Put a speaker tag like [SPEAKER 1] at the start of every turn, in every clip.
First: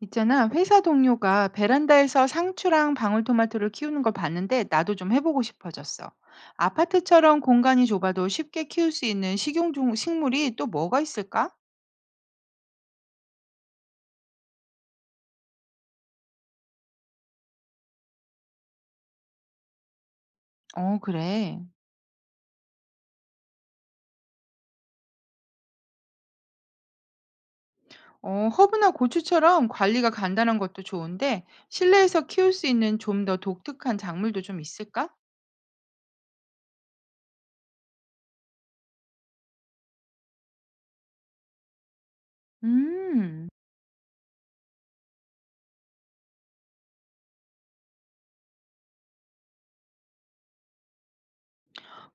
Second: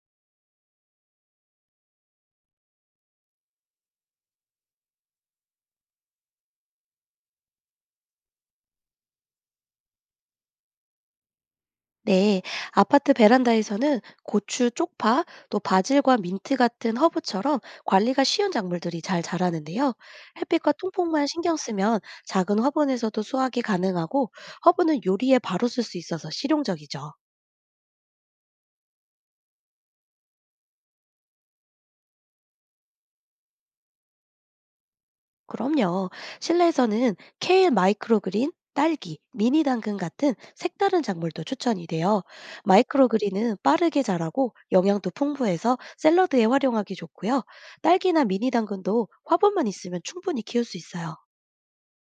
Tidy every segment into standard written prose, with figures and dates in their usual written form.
[SPEAKER 1] 있잖아, 회사 동료가 베란다에서 상추랑 방울토마토를 키우는 걸 봤는데 나도 좀 해보고 싶어졌어. 아파트처럼 공간이 좁아도 쉽게 키울 수 있는 식용종 식물이 또 뭐가 있을까?
[SPEAKER 2] 네, 아파트 베란다에서는 고추, 쪽파, 또 바질과 민트 같은 허브처럼 관리가 쉬운 작물들이 잘 자라는데요. 햇빛과
[SPEAKER 1] 어,
[SPEAKER 2] 통풍만 신경
[SPEAKER 1] 그래.
[SPEAKER 2] 쓰면 작은 화분에서도 수확이 가능하고, 허브는 요리에 바로 쓸 수 있어서 실용적이죠.
[SPEAKER 1] 어, 허브나 고추처럼 관리가 간단한 것도 좋은데 실내에서 키울 수 있는 좀 더 독특한 작물도 좀 있을까?
[SPEAKER 2] 그럼요. 실내에서는 케일 마이크로그린, 딸기, 미니 당근 같은 색다른 작물도 추천이 돼요.
[SPEAKER 1] 음,
[SPEAKER 2] 마이크로그린은 빠르게 자라고 영양도 풍부해서 샐러드에 활용하기 좋고요. 딸기나 미니 당근도 화분만 있으면 충분히 키울 수 있어요.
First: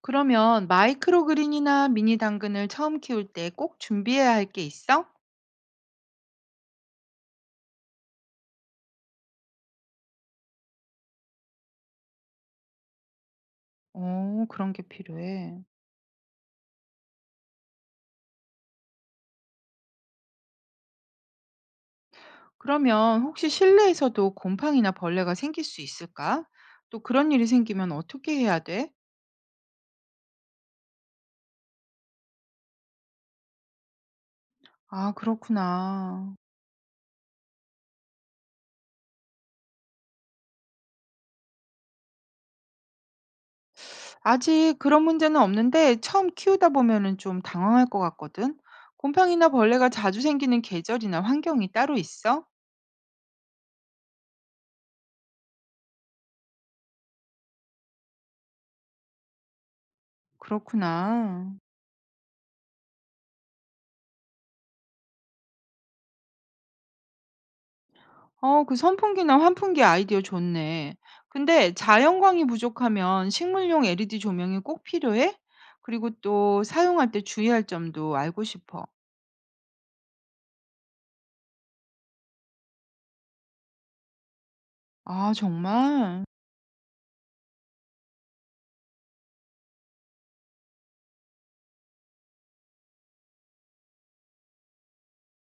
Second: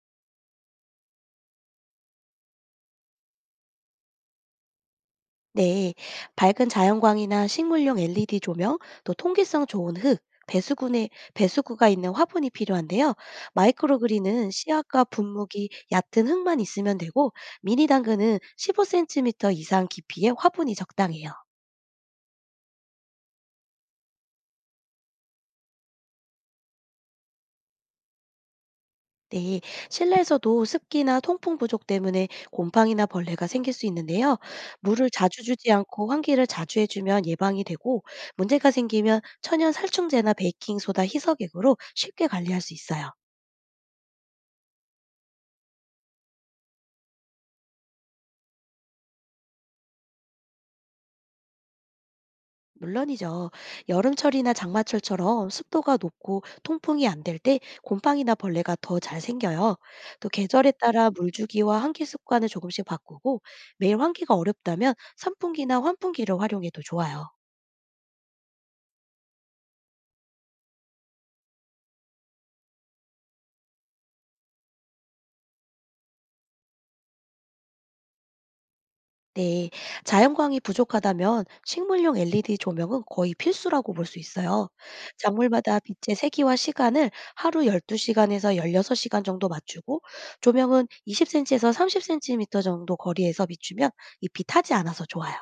[SPEAKER 1] 그러면 마이크로그린이나 미니 당근을 처음 키울 때 꼭 준비해야 할 게 있어?
[SPEAKER 2] 네, 밝은 자연광이나 식물용 LED 조명, 또 통기성 좋은 흙, 배수구에 배수구가 있는 화분이 필요한데요.
[SPEAKER 1] 어,
[SPEAKER 2] 마이크로그린은
[SPEAKER 1] 그런 게
[SPEAKER 2] 씨앗과
[SPEAKER 1] 필요해.
[SPEAKER 2] 분무기, 얕은 흙만 있으면 되고, 미니 당근은 15cm 이상 깊이의 화분이 적당해요.
[SPEAKER 1] 그러면 혹시 실내에서도 곰팡이나 벌레가 생길 수 있을까? 또 그런 일이 생기면 어떻게 해야 돼?
[SPEAKER 2] 네, 실내에서도 습기나 통풍 부족 때문에 곰팡이나 벌레가 생길 수 있는데요. 물을
[SPEAKER 1] 아,
[SPEAKER 2] 자주 주지 않고
[SPEAKER 1] 그렇구나.
[SPEAKER 2] 환기를 자주 해주면 예방이 되고, 문제가 생기면 천연 살충제나 베이킹 소다 희석액으로 쉽게 관리할 수 있어요.
[SPEAKER 1] 아직 그런 문제는 없는데 처음 키우다 보면은 좀 당황할 것 같거든. 곰팡이나 벌레가 자주 생기는 계절이나 환경이 따로 있어?
[SPEAKER 2] 물론이죠. 여름철이나 장마철처럼 습도가 높고 통풍이 안 될 때 곰팡이나 벌레가 더 잘 생겨요. 또 계절에 따라
[SPEAKER 1] 그렇구나.
[SPEAKER 2] 물주기와 환기 습관을 조금씩 바꾸고, 매일 환기가 어렵다면 선풍기나 환풍기를 활용해도 좋아요.
[SPEAKER 1] 어, 그 선풍기나 환풍기 아이디어 좋네. 근데 자연광이 부족하면 식물용 LED 조명이 꼭 필요해? 그리고 또 사용할 때 주의할 점도 알고 싶어.
[SPEAKER 2] 네, 자연광이 부족하다면 식물용 LED 조명은 거의 필수라고 볼 수 있어요.
[SPEAKER 1] 아
[SPEAKER 2] 작물마다 빛의
[SPEAKER 1] 정말?
[SPEAKER 2] 세기와 시간을 하루 12시간에서 16시간 정도 맞추고, 조명은 20cm에서 30cm 정도 거리에서 비추면 잎이 타지 않아서 좋아요.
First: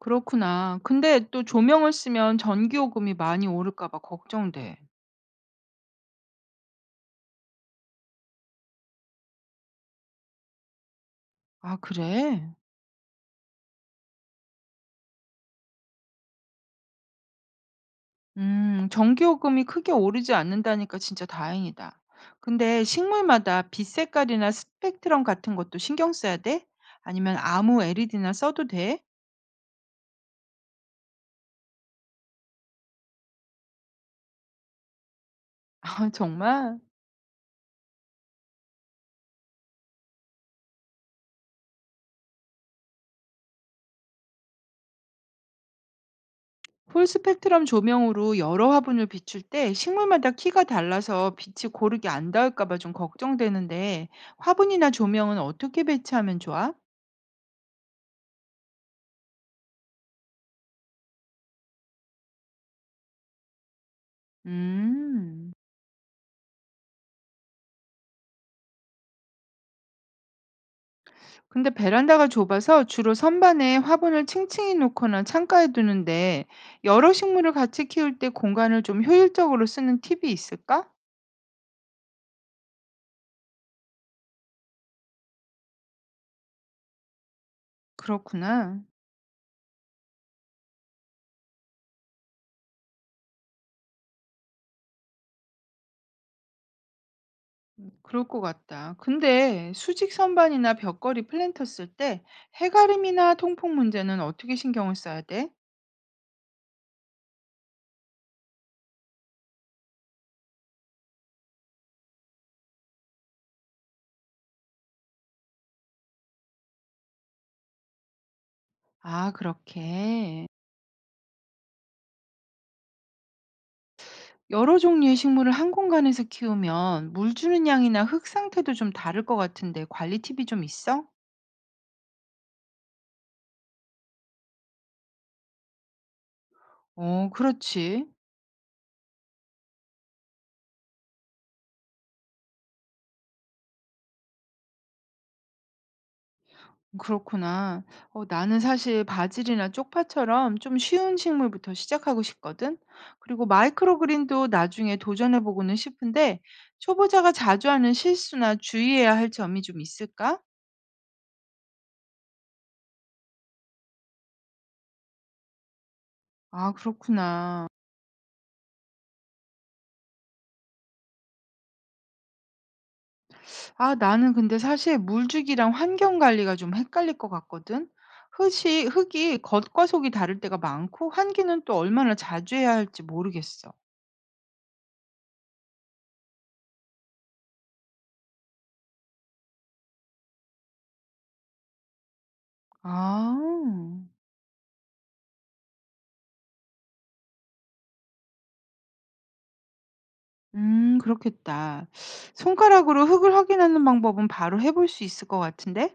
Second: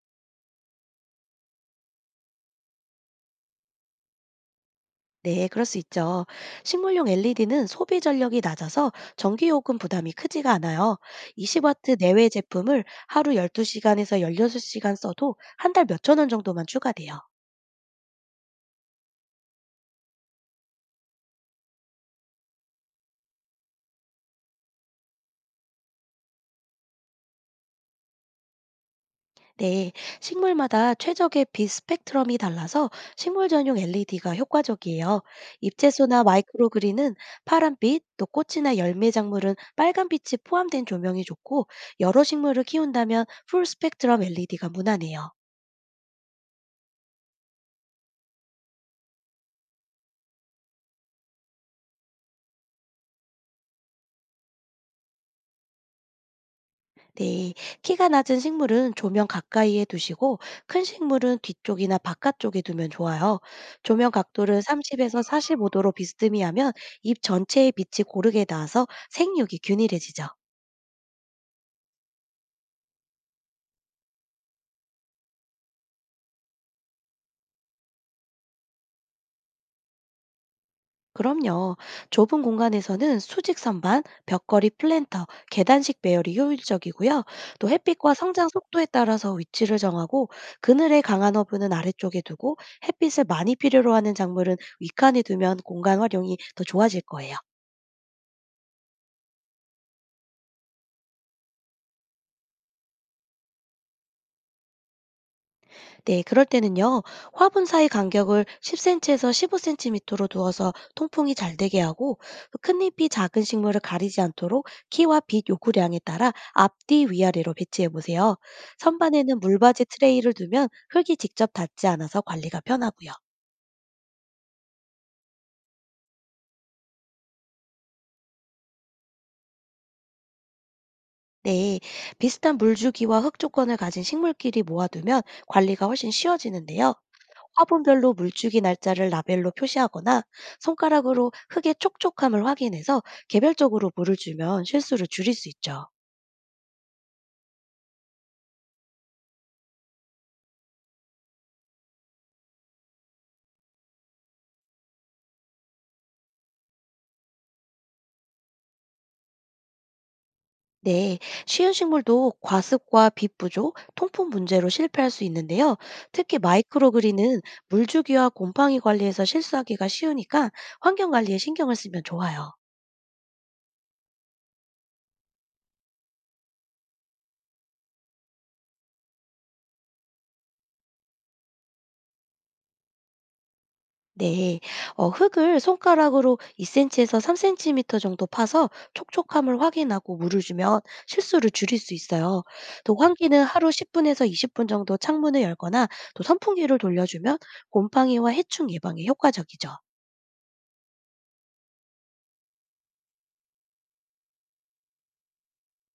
[SPEAKER 1] 그렇구나. 근데 또 조명을 쓰면 전기요금이 많이 오를까 봐 걱정돼.
[SPEAKER 2] 네, 그럴 수 있죠. 식물용 LED는 소비 전력이 낮아서 전기 요금 부담이 크지가 않아요.
[SPEAKER 1] 아
[SPEAKER 2] 20W 내외
[SPEAKER 1] 그래?
[SPEAKER 2] 제품을 하루 12시간에서 16시간 써도 한 달 몇천 원 정도만 추가돼요.
[SPEAKER 1] 전기요금이 크게 오르지 않는다니까 진짜 다행이다. 근데 식물마다 빛 색깔이나 스펙트럼 같은 것도 신경 써야 돼? 아니면 아무 LED나 써도 돼?
[SPEAKER 2] 네, 식물마다 최적의 빛 스펙트럼이 달라서 식물 전용 LED가 효과적이에요.
[SPEAKER 1] 아
[SPEAKER 2] 잎채소나
[SPEAKER 1] 정말?
[SPEAKER 2] 마이크로그린은 파란빛, 또 꽃이나 열매 작물은 빨간빛이 포함된 조명이 좋고, 여러 식물을 키운다면 풀 스펙트럼 LED가 무난해요.
[SPEAKER 1] 풀 스펙트럼 조명으로 여러 화분을 비출 때 식물마다 키가 달라서 빛이 고르게 안 닿을까 봐 좀 걱정되는데 화분이나 조명은 어떻게 배치하면 좋아?
[SPEAKER 2] 네, 키가 낮은 식물은 조명 가까이에 두시고, 큰 식물은 뒤쪽이나 바깥쪽에 두면 좋아요. 조명 각도를 30에서
[SPEAKER 1] 음.
[SPEAKER 2] 45도로 비스듬히 하면 잎 전체의 빛이 고르게 닿아서 생육이 균일해지죠.
[SPEAKER 1] 근데 베란다가 좁아서 주로 선반에 화분을 층층이 놓거나 창가에 두는데 여러 식물을 같이 키울 때 공간을 좀 효율적으로 쓰는 팁이 있을까?
[SPEAKER 2] 그럼요. 좁은 공간에서는 수직 선반, 벽걸이 플랜터, 계단식 배열이 효율적이고요. 또 햇빛과 성장
[SPEAKER 1] 그렇구나.
[SPEAKER 2] 속도에 따라서 위치를 정하고, 그늘에 강한 허브는 아래쪽에 두고, 햇빛을 많이 필요로 하는 작물은 윗칸에 두면 공간 활용이 더 좋아질 거예요.
[SPEAKER 1] 그럴 것 같다. 근데 수직 선반이나 벽걸이 플랜터 쓸 때 해가림이나 통풍 문제는 어떻게 신경을 써야 돼?
[SPEAKER 2] 네, 그럴 때는요, 화분 사이 간격을 10cm에서 15cm로 두어서 통풍이 잘 되게 하고, 큰 잎이 작은 식물을 가리지 않도록 키와 빛 요구량에 따라 앞뒤 위아래로 배치해 보세요.
[SPEAKER 1] 아,
[SPEAKER 2] 선반에는 물받이 트레이를
[SPEAKER 1] 그렇게.
[SPEAKER 2] 두면 흙이 직접 닿지 않아서 관리가 편하고요.
[SPEAKER 1] 여러 종류의 식물을 한 공간에서 키우면 물 주는 양이나 흙 상태도 좀 다를 것 같은데 관리 팁이 좀 있어?
[SPEAKER 2] 네, 비슷한 물주기와 흙 조건을 가진 식물끼리 모아두면 관리가 훨씬 쉬워지는데요.
[SPEAKER 1] 어, 그렇지.
[SPEAKER 2] 화분별로 물주기 날짜를 라벨로 표시하거나 손가락으로 흙의 촉촉함을 확인해서 개별적으로 물을 주면 실수를 줄일 수 있죠.
[SPEAKER 1] 그렇구나. 어, 나는 사실 바질이나 쪽파처럼 좀 쉬운 식물부터 시작하고 싶거든. 그리고 마이크로그린도 나중에 도전해보고는 싶은데 초보자가 자주 하는 실수나 주의해야 할 점이 좀 있을까?
[SPEAKER 2] 네, 쉬운 식물도 과습과 빛 부족, 통풍 문제로 실패할 수 있는데요. 특히
[SPEAKER 1] 아,
[SPEAKER 2] 마이크로그린은
[SPEAKER 1] 그렇구나.
[SPEAKER 2] 물주기와 곰팡이 관리에서 실수하기가 쉬우니까 환경 관리에 신경을 쓰면 좋아요.
[SPEAKER 1] 아, 나는 근데 사실 물주기랑 환경 관리가 좀 헷갈릴 것 같거든. 흙이 겉과 속이 다를 때가 많고 환기는 또 얼마나 자주 해야 할지 모르겠어.
[SPEAKER 2] 네, 흙을 손가락으로 2cm에서 3cm 정도 파서 촉촉함을 확인하고 물을 주면 실수를 줄일 수 있어요. 또
[SPEAKER 1] 아.
[SPEAKER 2] 환기는 하루 10분에서 20분 정도 창문을 열거나 또 선풍기를 돌려주면 곰팡이와 해충 예방에 효과적이죠.
[SPEAKER 1] 그렇겠다. 손가락으로 흙을 확인하는 방법은 바로 해볼 수 있을 것 같은데?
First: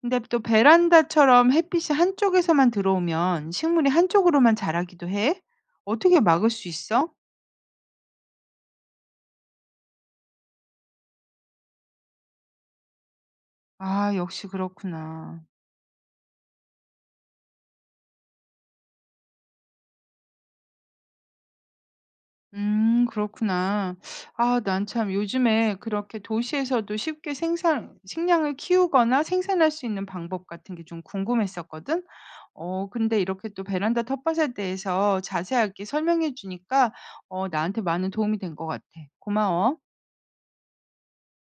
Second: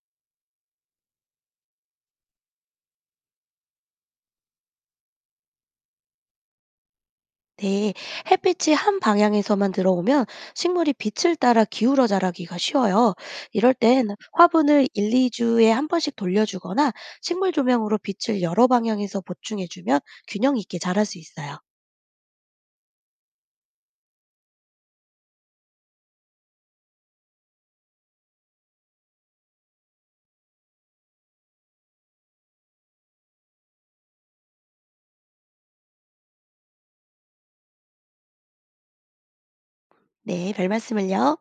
[SPEAKER 1] 근데 또 베란다처럼 햇빛이 한쪽에서만 들어오면 식물이 한쪽으로만 자라기도 해? 어떻게 막을 수 있어?
[SPEAKER 2] 네, 햇빛이 한 방향에서만 들어오면 식물이 빛을 따라 기울어 자라기가 쉬워요. 이럴 땐
[SPEAKER 1] 아 역시
[SPEAKER 2] 화분을 1,
[SPEAKER 1] 그렇구나.
[SPEAKER 2] 2주에 한 번씩 돌려주거나 식물 조명으로 빛을 여러 방향에서 보충해주면 균형 있게 자랄 수 있어요.
[SPEAKER 1] 그렇구나. 아 난 참 요즘에 그렇게 도시에서도 쉽게 생산 식량을 키우거나 생산할 수 있는 방법 같은 게 좀 궁금했었거든. 어 근데 이렇게 또 베란다 텃밭에 대해서 자세하게 설명해 주니까 어 나한테 많은 도움이 된 것 같아. 고마워.
[SPEAKER 2] 네, 별말씀을요.